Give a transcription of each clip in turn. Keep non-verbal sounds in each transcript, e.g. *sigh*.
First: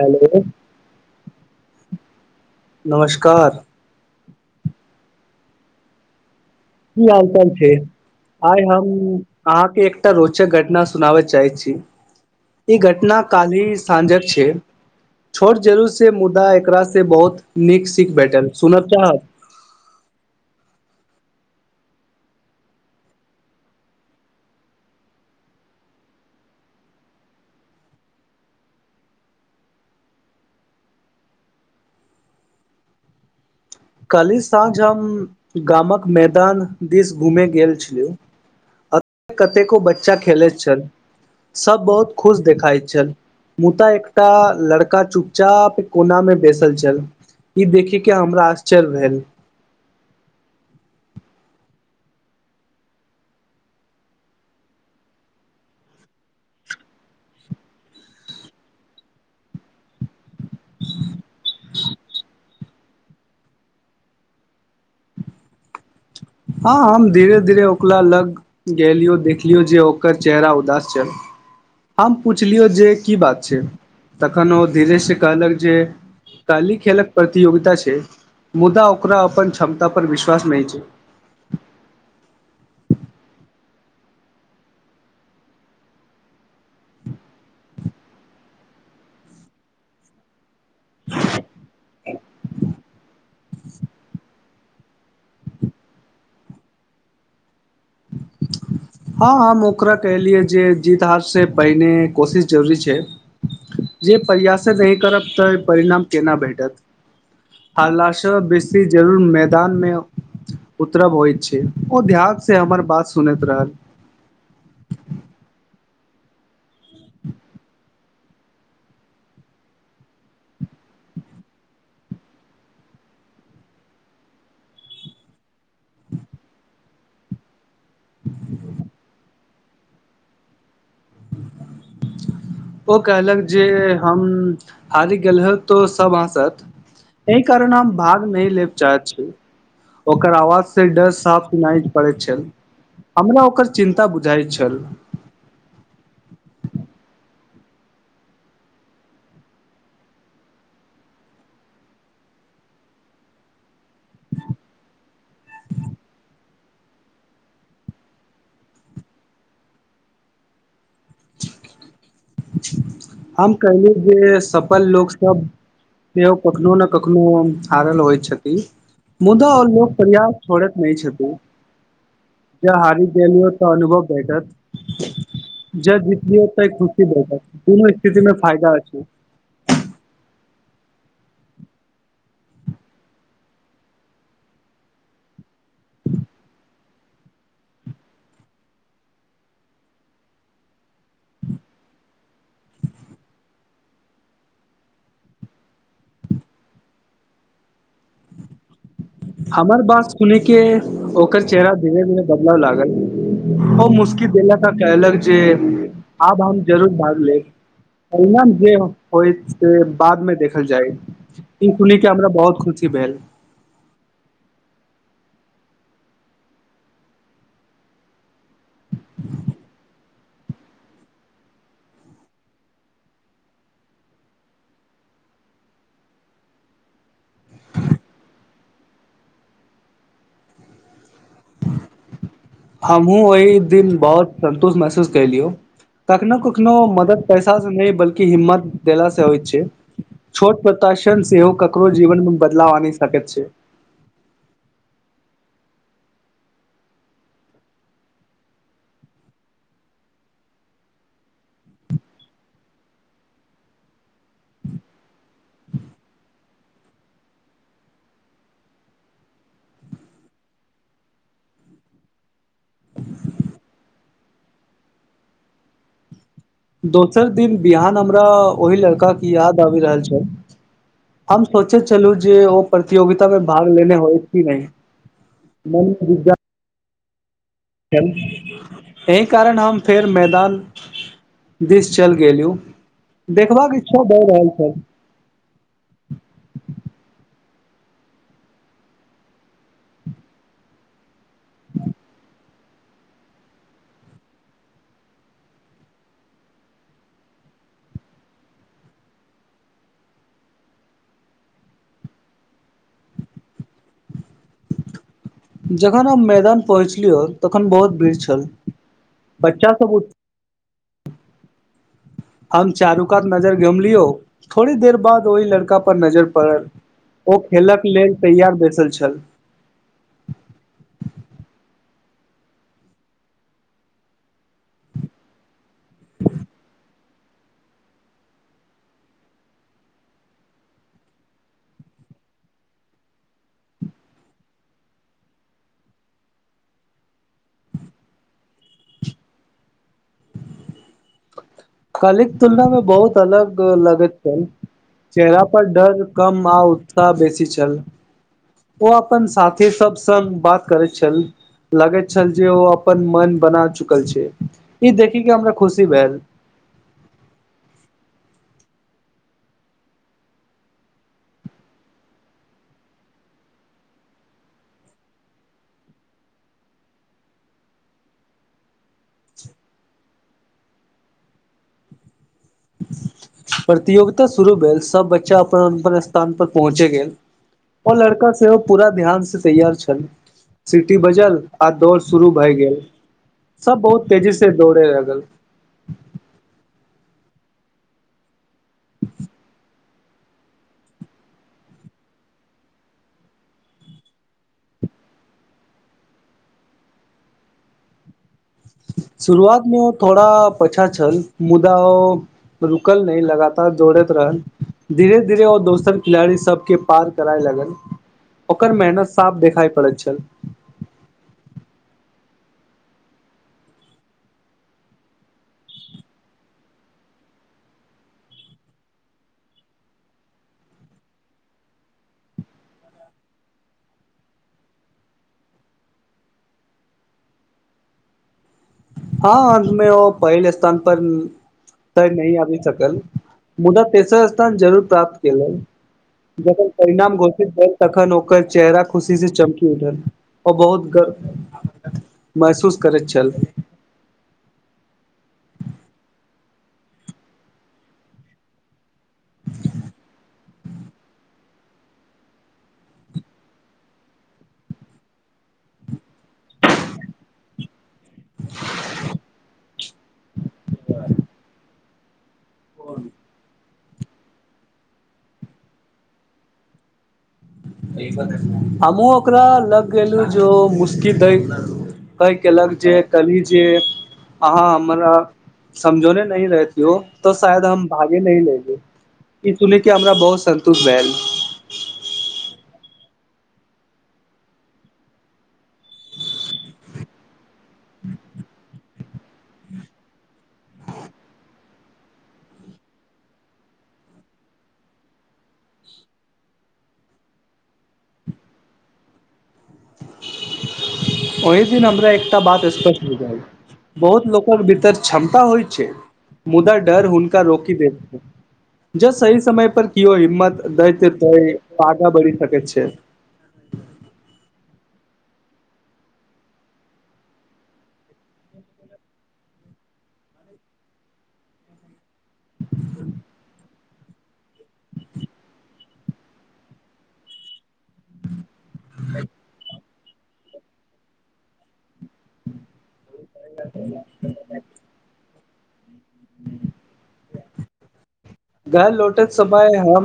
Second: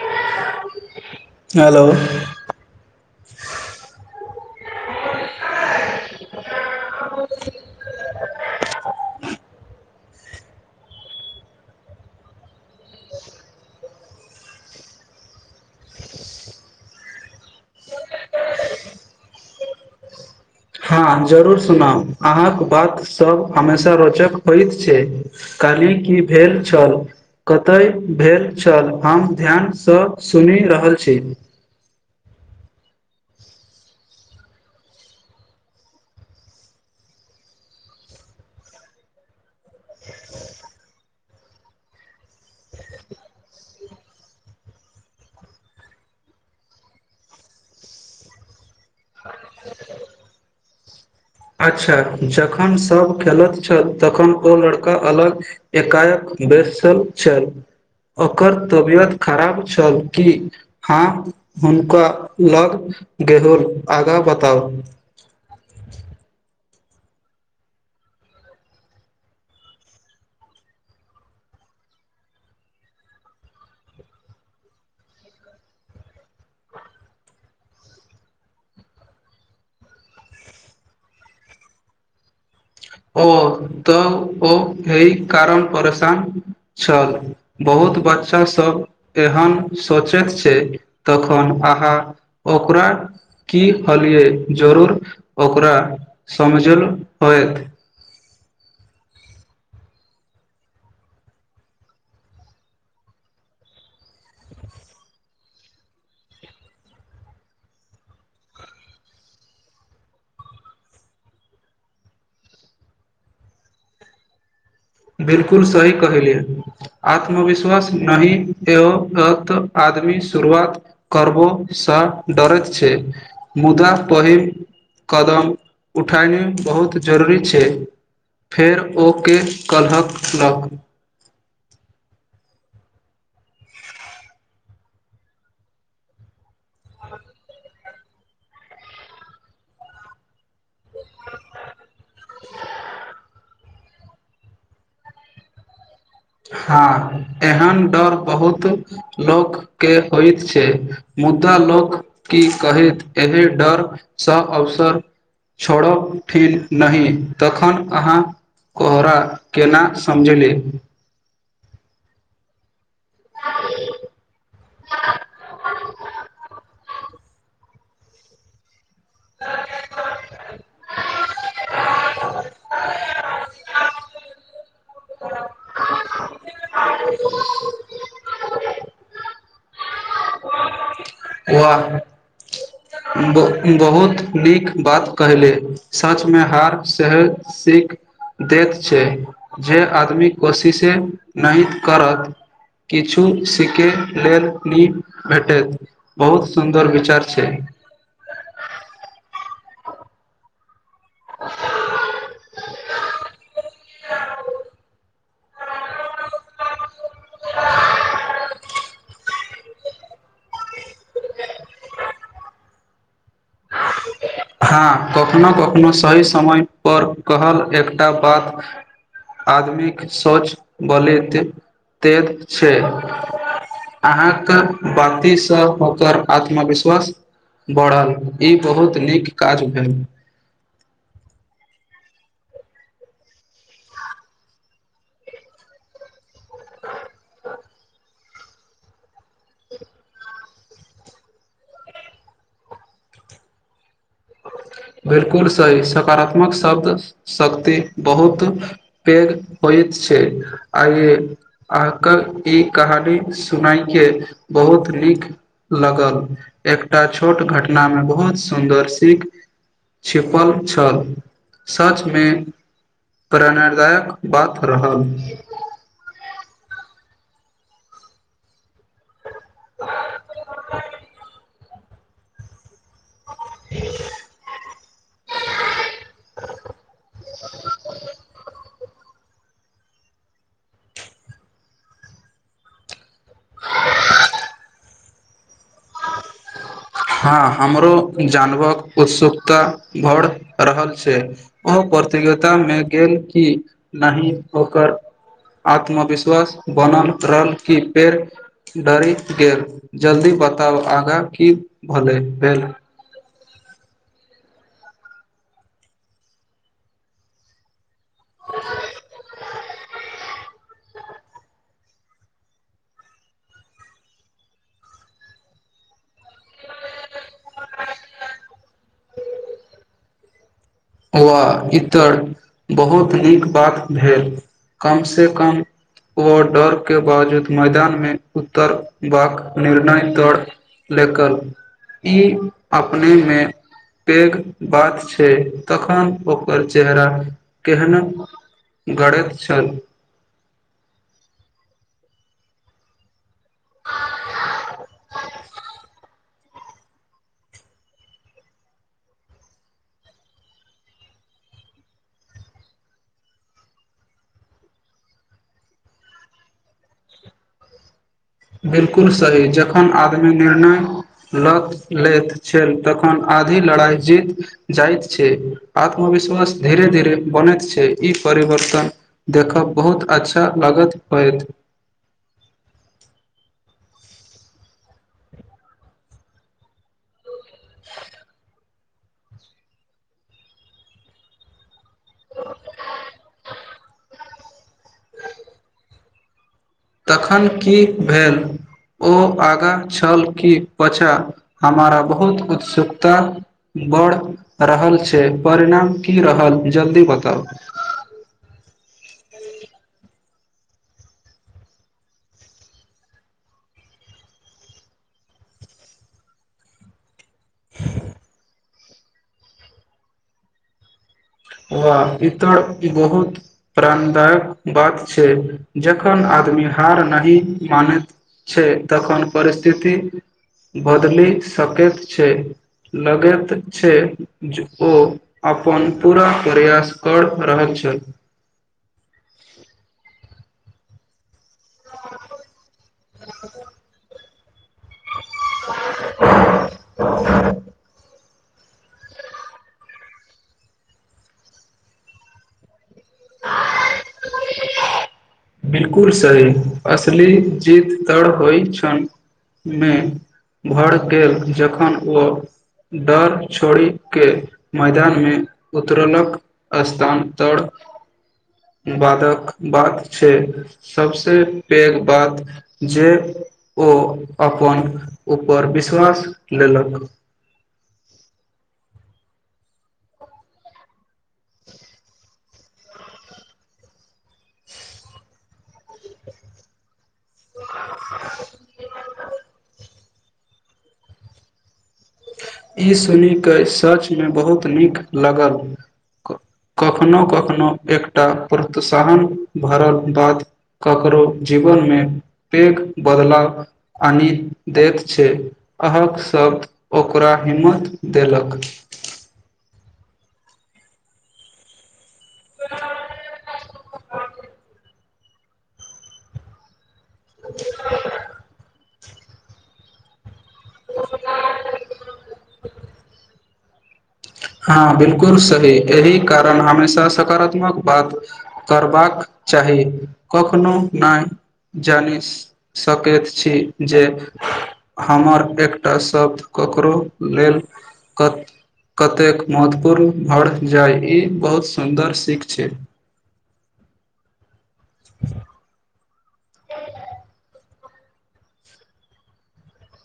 Hello hello नमस्कार की हालचाल छै। आइ हम अहाँके एक टा रोचक घटना सुनाबय चाहै छी। ई घटना कालहि साँझक छै। छोट जरूर से मुदा एकरा से बहुत नीक सीख भेटल सुनब चाहब हँ जरूर सुनाउ अहाँक बात सभ हमेशा रोचक होइत छै। काल्हि की भेल छल कतय भेल छल हम ध्यानसँ सुनि रहल छी। काल्हि साँझ हम गामक मैदान दिस घूमे गेल छलियु कतेको बच्चा खेलैत छल सब बहुत खुश देखाइत छल मुदा एकटा लड़का चुपचाप कोना मे बसल छल ई देखे के हमरा आश चल भेल अच्छा जखन सभ खेलैत छल। तखन ओ लड़का अलग एकाएक बैसल छल। हँ हम धीरे धीरे ओकला लग गेलियो देखलियौ जे ओकर चेहरा उदास छै हम पुछलियौ जे की बात छै तखन ओ धीरे से कहलक जे काल्हि खेलक प्रतियोगिता छै मुदा ओकरा अपन क्षमता पर विश्वास नहि छै ओ तऽ ओ एहि कारण परेशान छल बहुत बच्चा सभ एहन सोचैत छै तखन अहाँ ओकरा की कहलियै जरूर ओकरा समझैल होएत हँ हम ओकरा कहलियै जे जीत हार सँ पहिने कोशिश जरूरी छै जे प्रयासे नहि करब तऽ परिणाम केना भेटत हालात सँ बेसी जरूरी मैदानमे उतरब होइत छै ओ ध्यान सँ सँ हमर बात सुनैत रहल बिलकुल सही कहलिय आत्मविश्वास नहि ऐत तऽ आदमी शुरुआत करबोसँ डरैत छै मुदा पहिल कदम उठानी बहुत जरूरी छै फेर ओके कहलक ओ कहलक जे हम हारि गेल होएब तऽ सभ हँसत एहि कारण हम भाग नहि लैत चाहैत छी ओकर आवाज सँ डर साफ सुनाइ पड़ैत छल हमरा ओकर चिन्ता बुझाइत छल हँ एहन डर बहुत लोककेँ होइत छै मुदा लोक की कहैत एहि डरसँ अवसर छोड़ब ठीक नही तखन अहाँ कोहरा कोना समझेलीयै *inaudible* हम कहलियै जे सफल लोक सभ सेहो कखनो न कखनो हारल होइत छथिन मुदा आओ लोक प्रयास छोड़ैत नहि छथिन जँ हारि गेलियै तऽ अनुभव भेटत जँ भेटत तीनो एके चीजमे फायदा अछि *unintelligible* वाह बहुत नीक बात कहलियै सचमे हार सैह सीख दैत छै जँ आदमी कोशिशे नहि करत किछु सीखे लेल नहि भेटत बहुत सुन्दर विचार छै हमर बात सुुनिकेँ ओकर चेहरा धीरे धीरे बदलैय लागल ओ मुस की देलक आ कहलक जे आब हम जरूर भाग लेब अहिना जे होइत से बादमे देखल जायत ई सुनिकेँ हमरा बहुत ख़ुशी भेल हँ कखनो कखनो सही समय पर कहल एकटा बात आदमीकेँ सोच बलित दैत छै अहाँक बातीसँ ओकर आत्मविश्वास बढ़ल ई बहुत नीक काज भेल हमहुँ ओहि दिन बहुत संन्तोष महसूस कएलियौ कखनो कखनो मत पैसा सँ नहि बल्कि। हिम्मत देला सँ होइत छै छोट प्रदर्शन सेहो ककरो जीवनमे बदलाव आनि सकैत छै बिलकुल सही सकारात्मक शब्द शक्ति बहुत पैघ होइत छै आइये अहाँके ई कहानी सुनायके बहुत नीक लागल एकटा छोट घटनामे बहुत सुन्दर सीख छिपल छल सचमे प्रेरणादायक बात रहल दोसर दिन बिहान हमरा ओहि लड़काकेँ याद आबि रहल छल हम सोचैत छलि जे ओ प्रतियोगित ता भाग लेने होयत की नहि मनमे जिज्ञ ह *inaudible* एहि कारण हम फेर मैदान दिस चलि गेलहुँ देखबाक इच्छा भए रहल छल हँ हमरो जानवक उत्सुकता भढ़ रहल छै ओ प्रतियोगिता मे गेल क नहि ओकर आत्मविश्वास बनल रहल कि पेड़ डरि गेल जल्दी बताउ आगा क होलय भेल जखन हम मैदान पहुँचलिय तखन बहुत भिड छल बच्चास सबूत हम चारु कात नजर गमलियो थोड़ी देर बाद ओहि लड़का पर नजर पड़ल ओ खेलक लेल तैयार बैसल छल वा इतर बहुत नीक बात भेल कम से कम ओ डर के बावजूद मैदान मे उतरबाक निर्णय र लकल ई अपने मे पैघ बात छै तखन ओकर चेहरा केहन गड़ैत छल कलिक तुलना मे बहुत अलग लगैत छल चेहरा पर डर कम आ उत्साह बेसी छल ओ अपन साथी सब सग बात करैत छल लगैत छल जे ओ अपन मन बना चुकल छै ई देखिक के हमरा खुशी भेल बिलकुल सही जखन आदमी निर्णय ल लैत छल तखन आधी लड़ाई जीत जाइत छै आत्मविश्वास धीरे धीरे बनैत छै ई परिवर्तन देखब बहुत अच्छा लागत होएत प्रतियोगिता शुरू भेल सब बच्चा अपन अपन स्थान पर पहुँचे गेल ओ लड़का सेहो पूरा ध्यान से तैयार छल सिटी बजल आ दौड़ शुरू भए गेल सब बहुत तेजी दौड़े लागल तखन की भेल ओ आगाँ छल कि पचा हमारा बहुत उत्सुकता बढ़ रहल छै परिणाम की रहल जल्दी बताउ शुरुआत मे ओ थोड़ा पछा छल मुदा ओ रुकल नहि लगातार दोड़ैत रहल धीरे धीरे ओ दोसर खिलाड़ी सबके पार करय लगल ओकर मेहनत साफ देखाई पड़ैत छल व इतर बहुत प्राणदायक बात छै जखन आदमी हार नहि मानैत छै तखन परिस्थिति बदलि सकैत छै लगैत छै जे ओ अपन पूरा प्रयास कर रहल छल हँ अन्तमे ओ पहिल स्थान पर तय नहि आबी सकल मुदा तेसर स्थान जरूर प्राप्त कयलक जखन परिणाम घोषित भेल तखन ओकर चेहरा खुशी से चमकी उठल आ बहुत गर्व महसूस करैत छल बिलकुल सही असली जीत तड़ होइ क मे भर गेल जखन ओ डर छोड़िक के मैदान मे उतरलक स्थान तर बादक बाद सबसे सँ पैघ बात जे ओ अपन ऊपर विश्वास लेलक हमहुँ ओकरा लग गेलू जे मुस्की द कहि केलक जे कहली जे अहाँ हमरा समझौने नहि रहतौ त शायद हम भागे न लेगे ई सुने के हमरा बहुत सन्तोष भेल ई सुनिक सच मे बहुत नीक लगल कखनो कखनो एकटा प्रोत्साहन भरल बात ककरो जीवन मे पैघ बदलाव आनि दैत छै अह शबद ओकरा हिम्मत देलक ओहि दिन हमरा एकटा बात स्पष्ट हो जाइ बहुत लोकक भीतर क्षमता होइ छै मुदा डर हुनका रोकी देै जब सही समय पर कीयो हिम्मत दैत दइ आगा बढ़ि सकैत छै हँ बिलकुल सही एहि कारण हमेशा सकारात्मक बात करबाक चाही कखनो नहि जानि सकैत छी जे हमर एकटा शब्द ककरो लेल क कतेक महत्वपूर्ण घर जाय ई बहुत सुन्दर सीख छै घर लौटैत समय हम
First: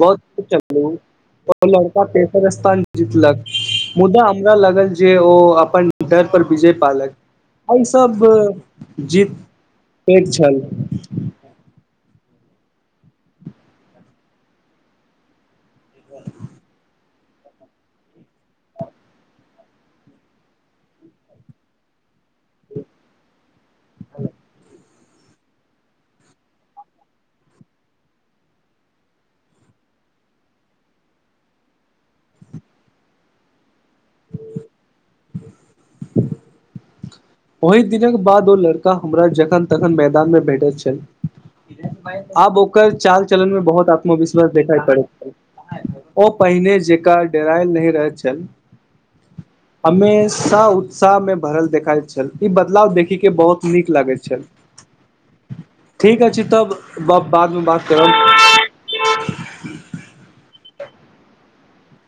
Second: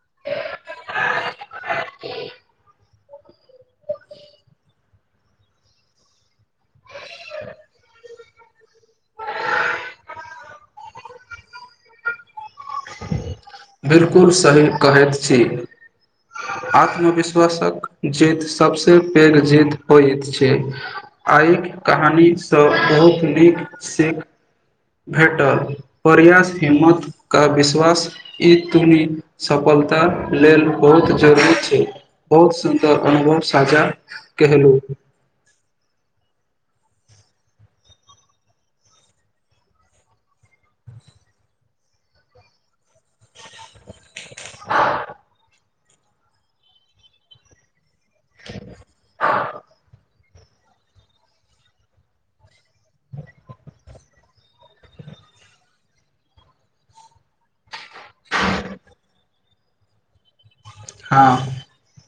बहुतर चललहु ओ लड़का तेसर स्थान जीतलक मुदा हमरा लागल जे ओ अपन डर पर विजय पालक एहि सब खूब जीत पैघ छल *inaudible* बिलकुल सही कहैत छी आत्मविश ्वासक जीत सबसे पैघ जीत होइत छै आइक कहानीसँ बहुत नीक सीख भेटल प्रयास हिम्मत क विश्वास ई तुनि सफलता लेल बहुत जरूरी छै बहुत सुन्दर अनुभव साझा केहलु *inaudible* ओहि दिनक बाद ओ लड़का हमरा जखन तखन मैदानमे भेटैथ छल आब ओक ओकर चाल चलनमे बहुत आत्मविश्वास देखाई पड़ै छल ओ पहिने जेकां डेरायल नहि रहैत छल उत्सा उत्साहमे भरल देखइत छल ई बदलाव देखी के बहुत नीक लागैत छल ठीक अछि तब ब बादमे बात करब हँ